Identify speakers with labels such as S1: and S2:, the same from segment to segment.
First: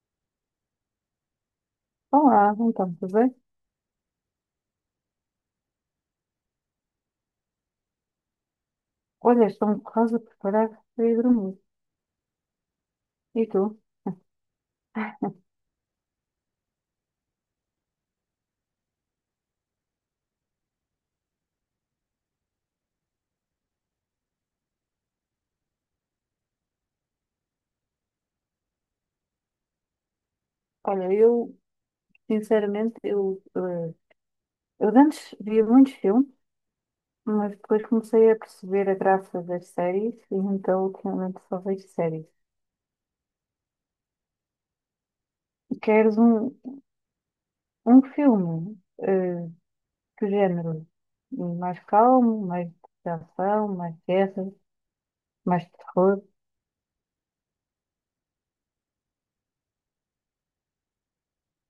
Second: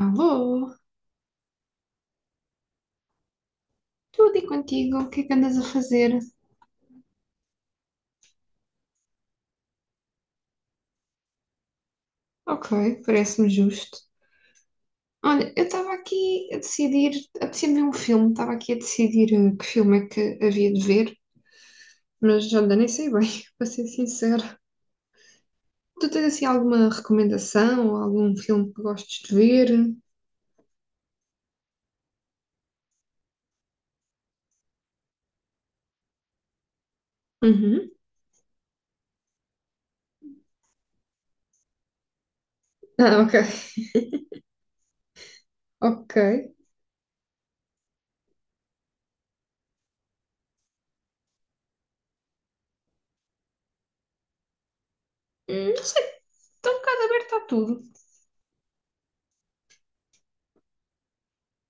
S1: Alô?
S2: Olá, então, tudo bem?
S1: Tudo, e contigo? O que é que andas a fazer?
S2: Olha, estou me quase a preparar para ir dormir.
S1: Ok,
S2: E
S1: parece-me
S2: tu?
S1: justo. Olha, eu estava aqui a decidir, apetecia-me ver um filme, estava aqui a decidir que filme é que havia de ver, mas olha, nem sei bem, para ser sincera. Tu tens assim alguma recomendação ou algum filme que gostes de ver?
S2: Olha, eu, sinceramente, eu de antes via muitos filmes, mas depois
S1: Uhum.
S2: comecei a perceber a graça das séries, e então ultimamente só vejo séries.
S1: Ah, ok, ok.
S2: Queres um filme, que género? Mais calmo, mais de ação, mais guerra, mais
S1: Não sei,
S2: terror?
S1: estou um bocado aberta a tudo.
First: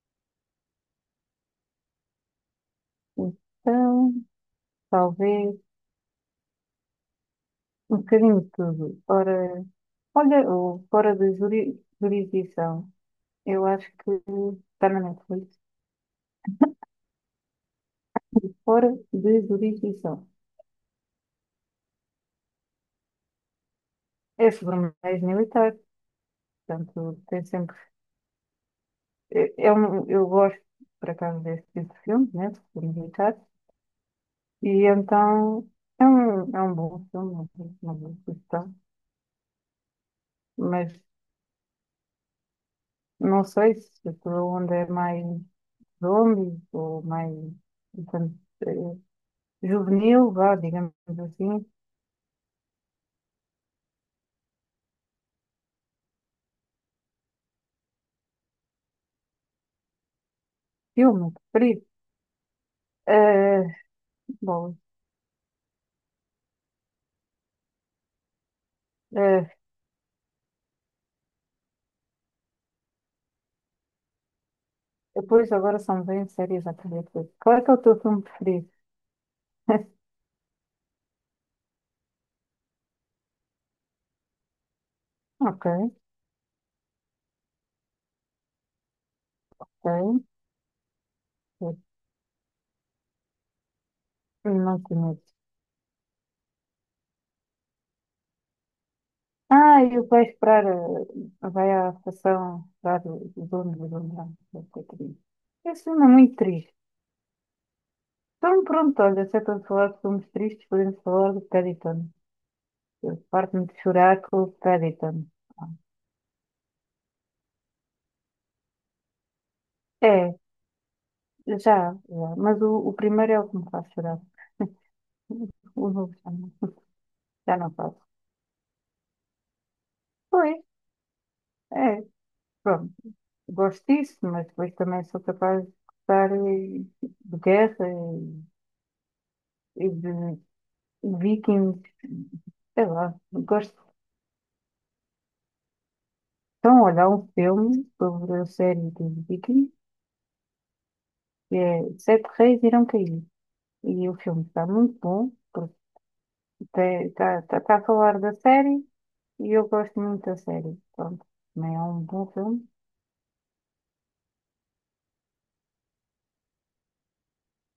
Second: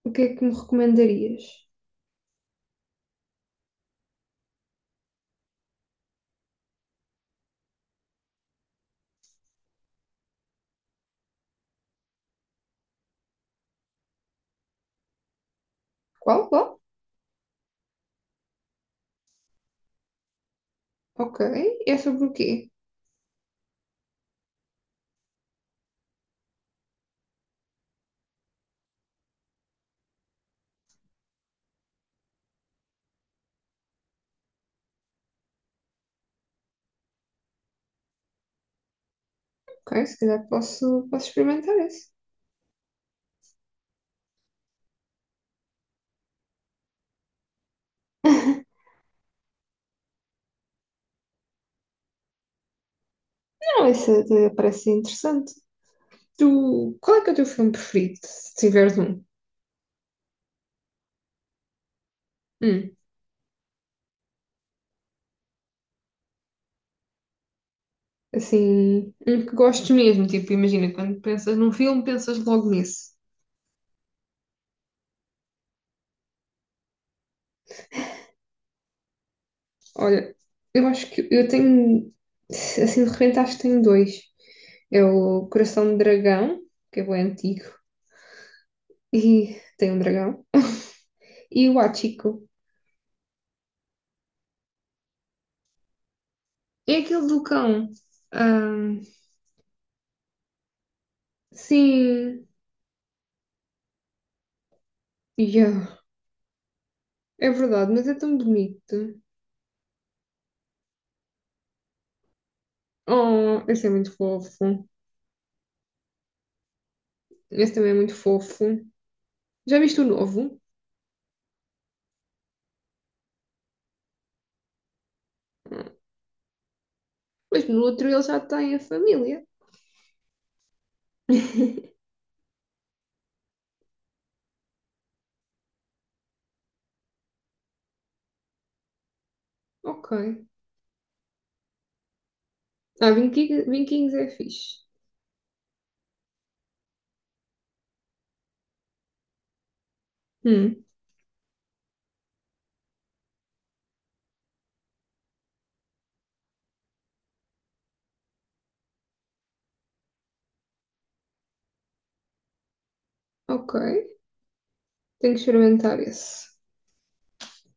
S1: O que é que me recomendarias?
S2: Então, talvez. Um bocadinho de tudo. Ora, olha, o Fora da Jurisdição. Eu acho que está na Netflix.
S1: Qual? Qual?
S2: Fora de Jurisdição.
S1: Ok, é sobre o quê?
S2: É sobre um ex militar. Portanto, tem sempre. É um, eu gosto, por acaso, desse tipo de filmes, né? De filmes militares. E então, é um bom filme, uma boa questão.
S1: Ok, se calhar
S2: Mas
S1: posso experimentar esse.
S2: não sei se aquilo onde é mais zombies ou mais. Portanto, eh, juvenil, vá, digamos assim.
S1: Não, esse até parece interessante. Tu, qual é que é o teu filme preferido, se tiveres um?
S2: Filme preferido?
S1: Hum,
S2: Eh, bom,
S1: assim, um
S2: eh,
S1: que gostes mesmo. Tipo, imagina, quando pensas num filme, pensas logo nesse.
S2: depois agora são bem sérias a primeira. Qual é que é o teu filme preferido?
S1: Olha, eu acho que eu tenho, assim, de repente acho que tenho dois. É o
S2: Ok,
S1: Coração de Dragão, que é bem antigo, e tem um
S2: ok.
S1: dragão. E o Hachiko.
S2: Não conheço.
S1: É aquele do cão. Ahm,
S2: Ah, e vai esperar, vai à
S1: sim,
S2: estação lá do dono. Esse
S1: yeah.
S2: filme é muito triste.
S1: É verdade, mas é tão
S2: Então pronto,
S1: bonito.
S2: olha, se é para falar de filmes tristes, podemos falar do Paddington. Eu
S1: Oh,
S2: parto-me de
S1: esse é muito
S2: chorar com o
S1: fofo.
S2: Paddington.
S1: Esse também é muito fofo. Já viste o
S2: É,
S1: novo?
S2: já, já. Mas o primeiro é o que me faz chorar.
S1: Ah,
S2: O novo já não. Já
S1: mas
S2: não
S1: no
S2: faço.
S1: outro ele já tem a família.
S2: Pois, é, pronto. Gosto disso, mas depois também sou capaz de gostar de guerra e
S1: Ok.
S2: de vikings. Sei
S1: Ah,
S2: lá, gosto.
S1: Vinquinhos é fixe.
S2: Então, olha, há um filme sobre a série de vikings
S1: Hum,
S2: que é Sete Reis Irão Cair. E o filme está muito bom, porque está a falar da série e eu gosto muito da série. Pronto, também é um bom filme.
S1: ok. Tenho que experimentar esse.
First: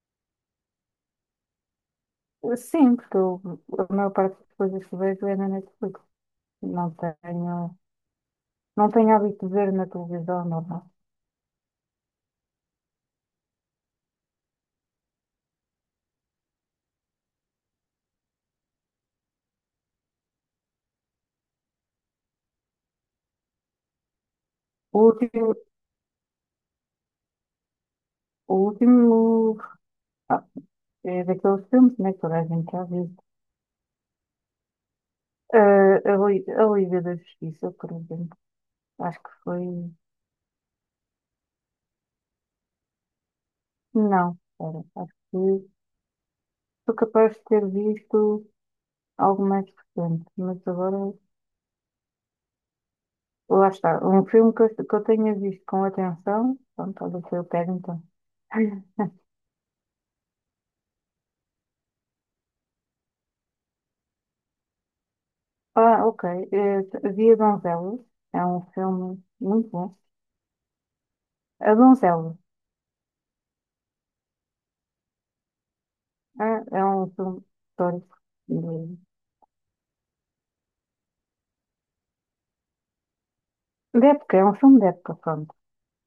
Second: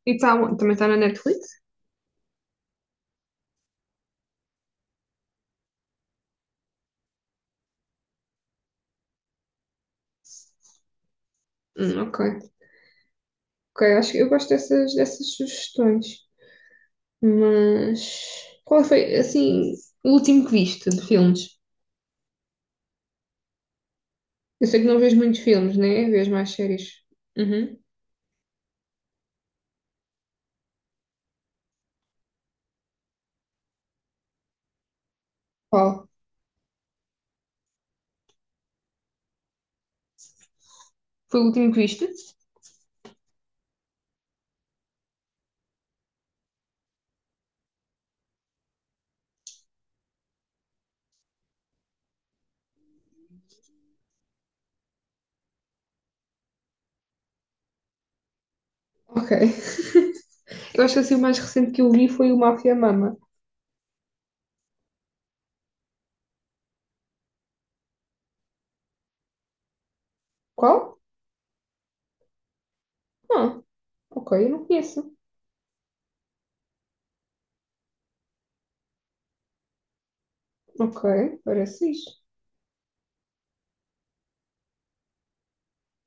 S1: E tá, onde? Também está na Netflix?
S2: Sim, porque a maior parte das coisas que vejo é na Netflix. Não tenho. Não tenho hábito de ver na televisão, normal.
S1: Ok. Ok, acho que eu gosto dessas, dessas sugestões. Mas qual foi, assim, o último que viste de filmes? Eu sei que não
S2: O
S1: vês muitos
S2: último,
S1: filmes, né? Vês mais séries. Uhum.
S2: o último ah, é daqueles filmes, né, que toda a gente já viu. Ah,
S1: Qual?
S2: a Liga da Justiça, por exemplo. Acho que foi.
S1: Foi o último que viste?
S2: Não, espera, acho que sou capaz de ter visto algo mais recente, mas agora. Lá está. Um filme que eu tenha visto com atenção. Pronto, olha o que eu pego então.
S1: Ok. Eu acho que assim o mais recente que eu vi foi o Mafia Mama.
S2: Ah, ok. Eh, Via Donzelas. É um filme muito bom.
S1: Qual?
S2: A Donzela.
S1: Ah, ok, eu não conheço.
S2: É um filme histórico de,
S1: Ok, parece fixe.
S2: de época, é um filme de época, pronto.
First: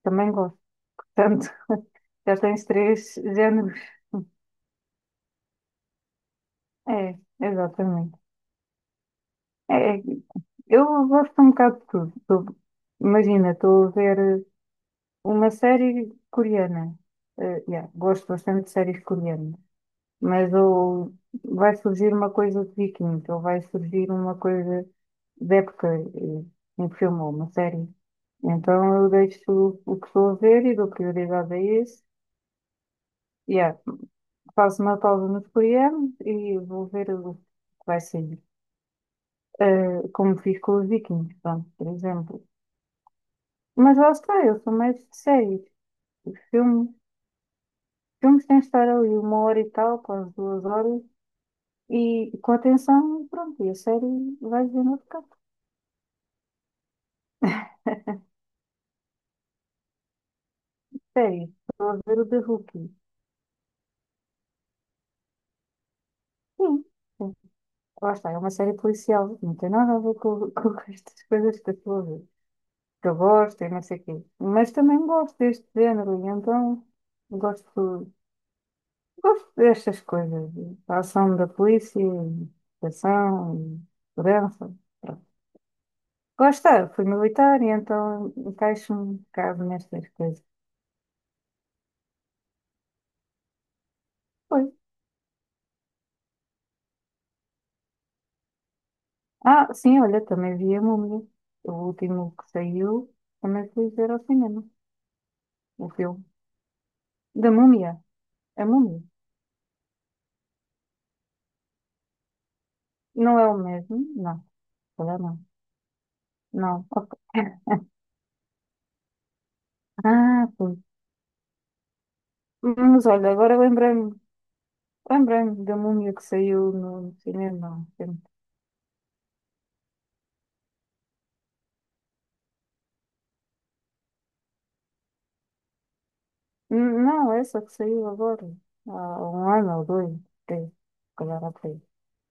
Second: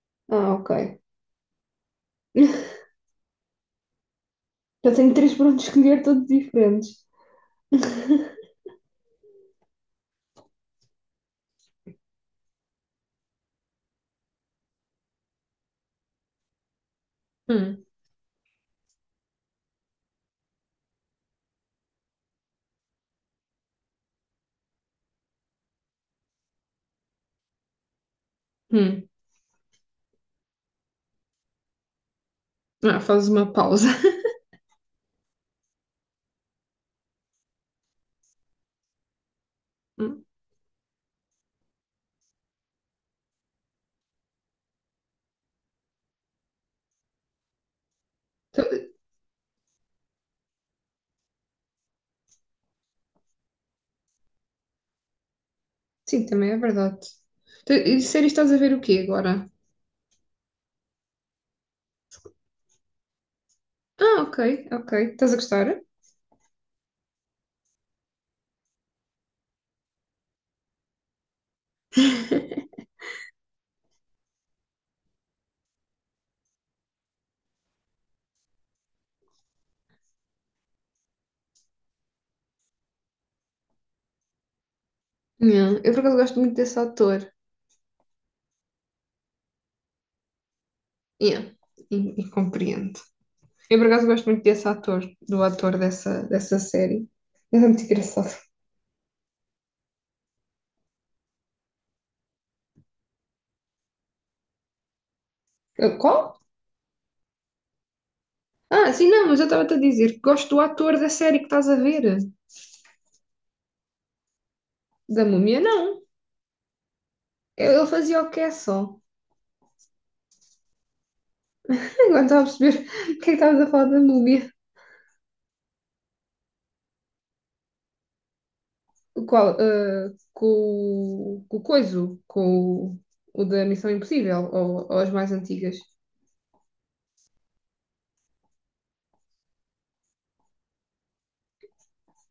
S2: Também
S1: Ah,
S2: gosto.
S1: ok.
S2: Portanto, já tens três géneros.
S1: Já tenho três para onde escolher, todos diferentes.
S2: É, exatamente. É, eu gosto um bocado de tudo. Tu- imagina, estou a ver uma série coreana. Eh,
S1: Hum,
S2: yeah, gosto bastante de séries coreanas. Mas ou vai surgir uma coisa de Vikings, ou vai surgir uma coisa de época, um filme ou uma série. Então
S1: hum.
S2: eu deixo o que estou a ver e dou prioridade a esse.
S1: Ah, fazes uma
S2: Yeah.
S1: pausa.
S2: Faço uma pausa nos coreanos e vou ver o que vai sair. Eh,
S1: Hum.
S2: como fiz com os Vikings, pronto, por exemplo. Mas lá está, eu sou mais de séries. Filme, filmes têm de
S1: Então,
S2: estar ali uma hora e tal, quase 2 horas, e com atenção, pronto, e a série vai ver no outro canto.
S1: sim, também é verdade. E séries estás a ver o quê agora?
S2: Sério, estou a ver o The Rookie.
S1: Ah, ok, ok. Estás a gostar?
S2: Sim, sim. Lá está, é uma série policial. Não tem nada a ver com, com estas coisas que eu estou a ver. Que eu gosto e não sei o quê. Mas também gosto deste género, e então gosto, gosto destas coisas. A ação da polícia, a ação, e segurança. Pronto.
S1: Yeah. Eu por acaso gosto
S2: Lá
S1: muito desse
S2: fui
S1: ator.
S2: militar e então encaixo-me um bocado nestas coisas.
S1: Yeah, e compreendo. Eu, por acaso, gosto muito
S2: Pois.
S1: desse ator, do ator dessa, dessa série. Ele é muito engraçado.
S2: Ah, sim, olha, também vi a Múmia. O último que saiu, também fui ver ao cinema. O filme.
S1: Qual?
S2: Da múmia? A
S1: Ah,
S2: múmia?
S1: sim, não, mas eu estava-te a dizer que gosto do ator da série que estás a ver.
S2: Não é o mesmo? Não, se calhar
S1: Da
S2: não.
S1: múmia, não.
S2: Não, ok.
S1: Ele fazia o quê só.
S2: Ah, pois.
S1: Agora estava a perceber
S2: Mas
S1: o que é que
S2: olha, agora
S1: estavas a falar da
S2: lembrei-me,
S1: múmia.
S2: lembrei-me da múmia que saiu no cinema há um tempo.
S1: O qual? Ah, com, com o coiso, com o da Missão Impossível, ou as mais antigas.
S2: Não, essa que saiu agora. Há um ano ou dois, três, se calhar há três.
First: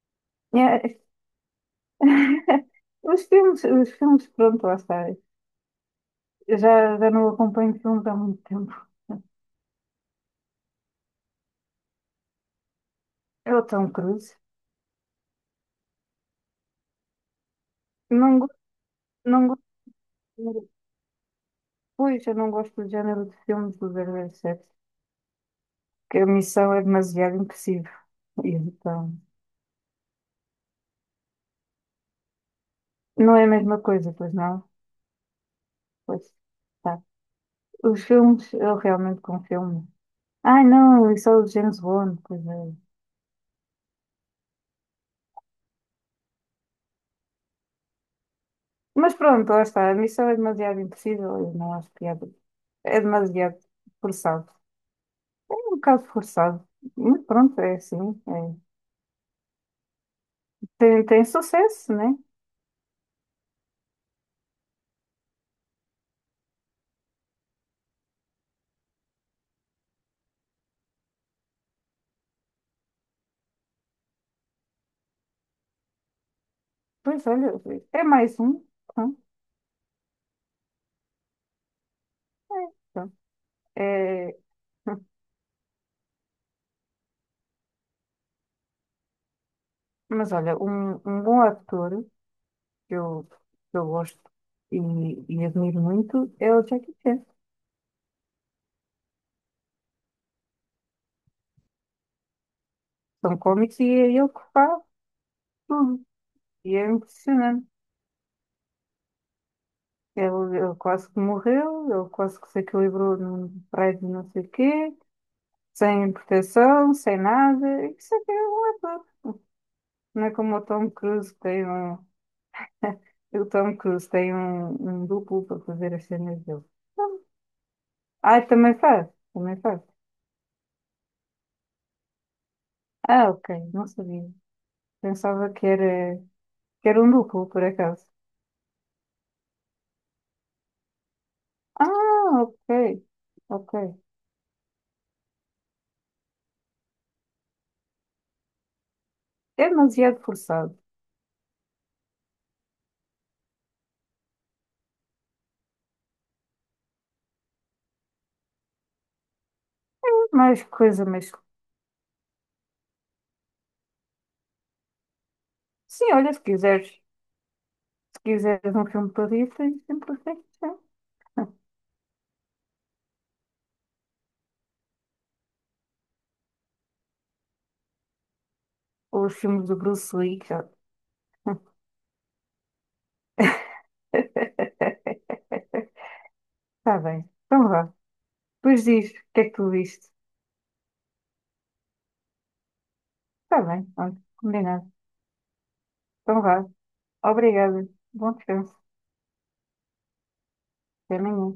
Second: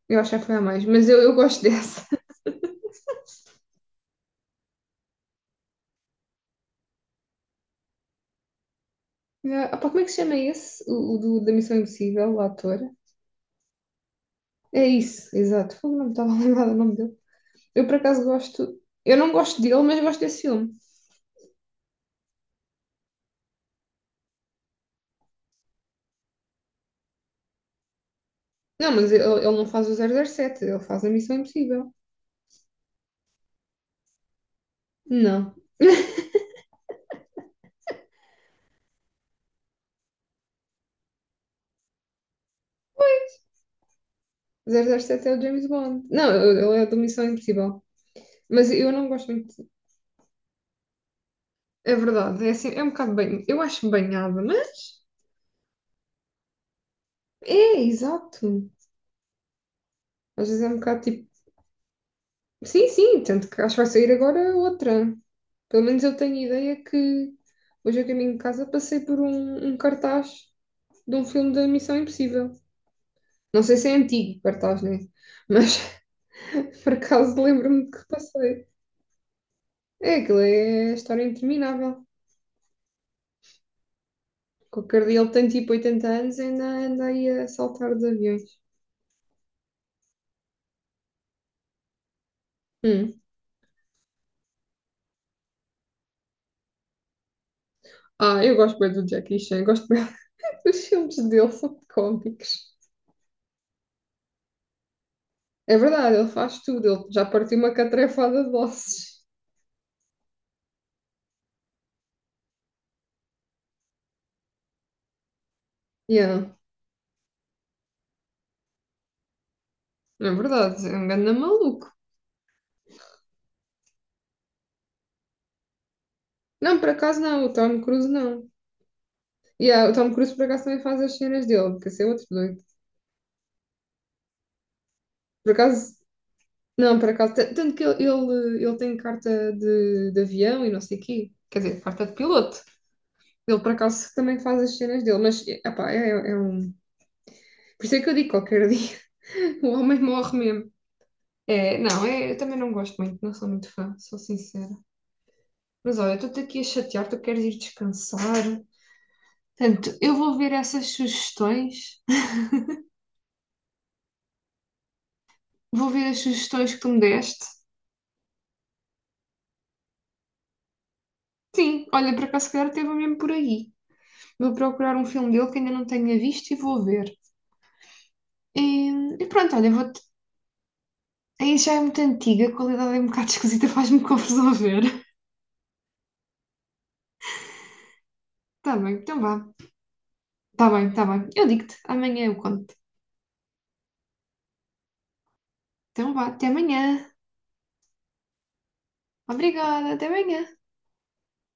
S1: Eu acho que já foi a mais,
S2: É.
S1: mas eu gosto dessa.
S2: Os filmes, pronto, lá está. Eu já, já não acompanho filmes há muito tempo.
S1: Ah, pá, como é que se chama esse? O, da Missão Impossível, o ator?
S2: É o Tom Cruise.
S1: É isso, exato. Fogo, não me estava a lembrar do nome dele. Eu, por acaso,
S2: Não,
S1: gosto. Eu não
S2: não
S1: gosto
S2: gosto,
S1: dele, mas gosto desse filme.
S2: pois, eu não gosto do género de filmes do 007 que a missão é demasiado impossível. E
S1: Não, mas
S2: então,
S1: ele não faz o 007, ele faz a Missão Impossível.
S2: não é a mesma coisa, pois não?
S1: Não.
S2: Pois, tá. Os filmes, eu realmente confio confirmo. Ai, não, isso é o James Bond, pois é.
S1: 007 é o James Bond. Não, ele é do Missão Impossível. Mas eu não
S2: Mas
S1: gosto
S2: pronto,
S1: muito.
S2: lá está. A missão é demasiado impossível e não acho
S1: É
S2: piada.
S1: verdade, é assim, é um
S2: É
S1: bocado bem.
S2: demasiado
S1: Eu acho banhada,
S2: forçado.
S1: mas.
S2: É um bocado forçado. Mas pronto, é
S1: É,
S2: assim.
S1: exato.
S2: É.
S1: Às vezes é um bocado
S2: Tem
S1: tipo.
S2: sucesso, né?
S1: Sim, sim, tanto que acho que vai sair agora outra. Pelo menos eu tenho ideia que hoje a caminho de casa passei por um, um cartaz de um filme da Missão Impossível. Não sei se é antigo, Bartás, né? Mas por
S2: Pois
S1: acaso
S2: olha,
S1: lembro-me
S2: é
S1: que
S2: mais um.
S1: passei.
S2: Hum.
S1: É, aquilo é a história interminável.
S2: É, pronto. É,
S1: Qualquer o Cardiel tem tipo 80 anos e ainda anda aí a saltar de aviões.
S2: mas olha, um bom ator que
S1: Hum.
S2: eu, que eu gosto e, e admiro muito é o Jackie Chan.
S1: Ah, eu gosto bem do Jackie Chan, gosto bem dos filmes dele, são cómicos.
S2: São cómics e é ele que faz
S1: É
S2: tudo.
S1: verdade, ele faz
S2: E
S1: tudo,
S2: é
S1: ele já partiu
S2: impressionante.
S1: uma catrefada de ossos.
S2: Ele quase que morreu, ele quase que se equilibrou num prédio não sei o quê, sem
S1: Yeah,
S2: proteção, sem nada. Isso é que é um ator. Não é
S1: é
S2: como o
S1: verdade,
S2: Tom
S1: é um ganda
S2: Cruise que tem
S1: maluco.
S2: um. O Tom Cruise tem um duplo para fazer as cenas dele.
S1: Não, por acaso não, o Tom Cruise
S2: Ah,
S1: não.
S2: também faz, também faz.
S1: Yeah, o Tom Cruise por acaso também faz as cenas dele, porque esse é outro doido.
S2: Ah, ok, não sabia. Pensava
S1: Por
S2: que
S1: acaso,
S2: era,
S1: não, por
S2: um
S1: acaso,
S2: duplo, por
S1: tanto que ele,
S2: acaso.
S1: ele, ele tem carta de avião e não sei o quê, quer dizer, carta de
S2: Ah,
S1: piloto.
S2: ok.
S1: Ele, por
S2: Ok.
S1: acaso, também faz as cenas dele, mas, epá, é, é um... Por isso é que eu digo qualquer dia, o
S2: É
S1: homem
S2: demasiado
S1: morre mesmo.
S2: forçado.
S1: É, não, é, eu também não gosto muito, não sou muito fã, sou sincera. Mas olha, eu estou-te aqui a chatear, tu queres ir descansar. Portanto, eu
S2: É
S1: vou ver
S2: mais
S1: essas
S2: coisa, mas.
S1: sugestões, vou ver
S2: Sim,
S1: as
S2: olha, se
S1: sugestões que
S2: quiseres,
S1: tu me
S2: se
S1: deste.
S2: quiseres um filme para rir, tens sempre feito.
S1: Sim, olha, por acaso, se calhar teve mesmo por aí. Vou procurar um filme dele que ainda não tenha visto e vou ver. E,
S2: Ou
S1: e
S2: os
S1: pronto,
S2: filmes
S1: olha,
S2: do
S1: vou te...
S2: Bruce Lee, já.
S1: aí já é muito antiga, a qualidade é um bocado esquisita, faz-me confusão ver.
S2: Está bem. Então vá.
S1: Tá
S2: Depois
S1: bem,
S2: diz o
S1: então
S2: que é
S1: vá.
S2: que tu viste.
S1: Tá bem, tá bem. Eu digo-te, amanhã eu conto.
S2: Está bem, pronto. Combinado.
S1: Então vá,
S2: Então
S1: até
S2: vá.
S1: amanhã.
S2: Obrigada. Bom descanso.
S1: Obrigada, até amanhã.
S2: Até amanhã.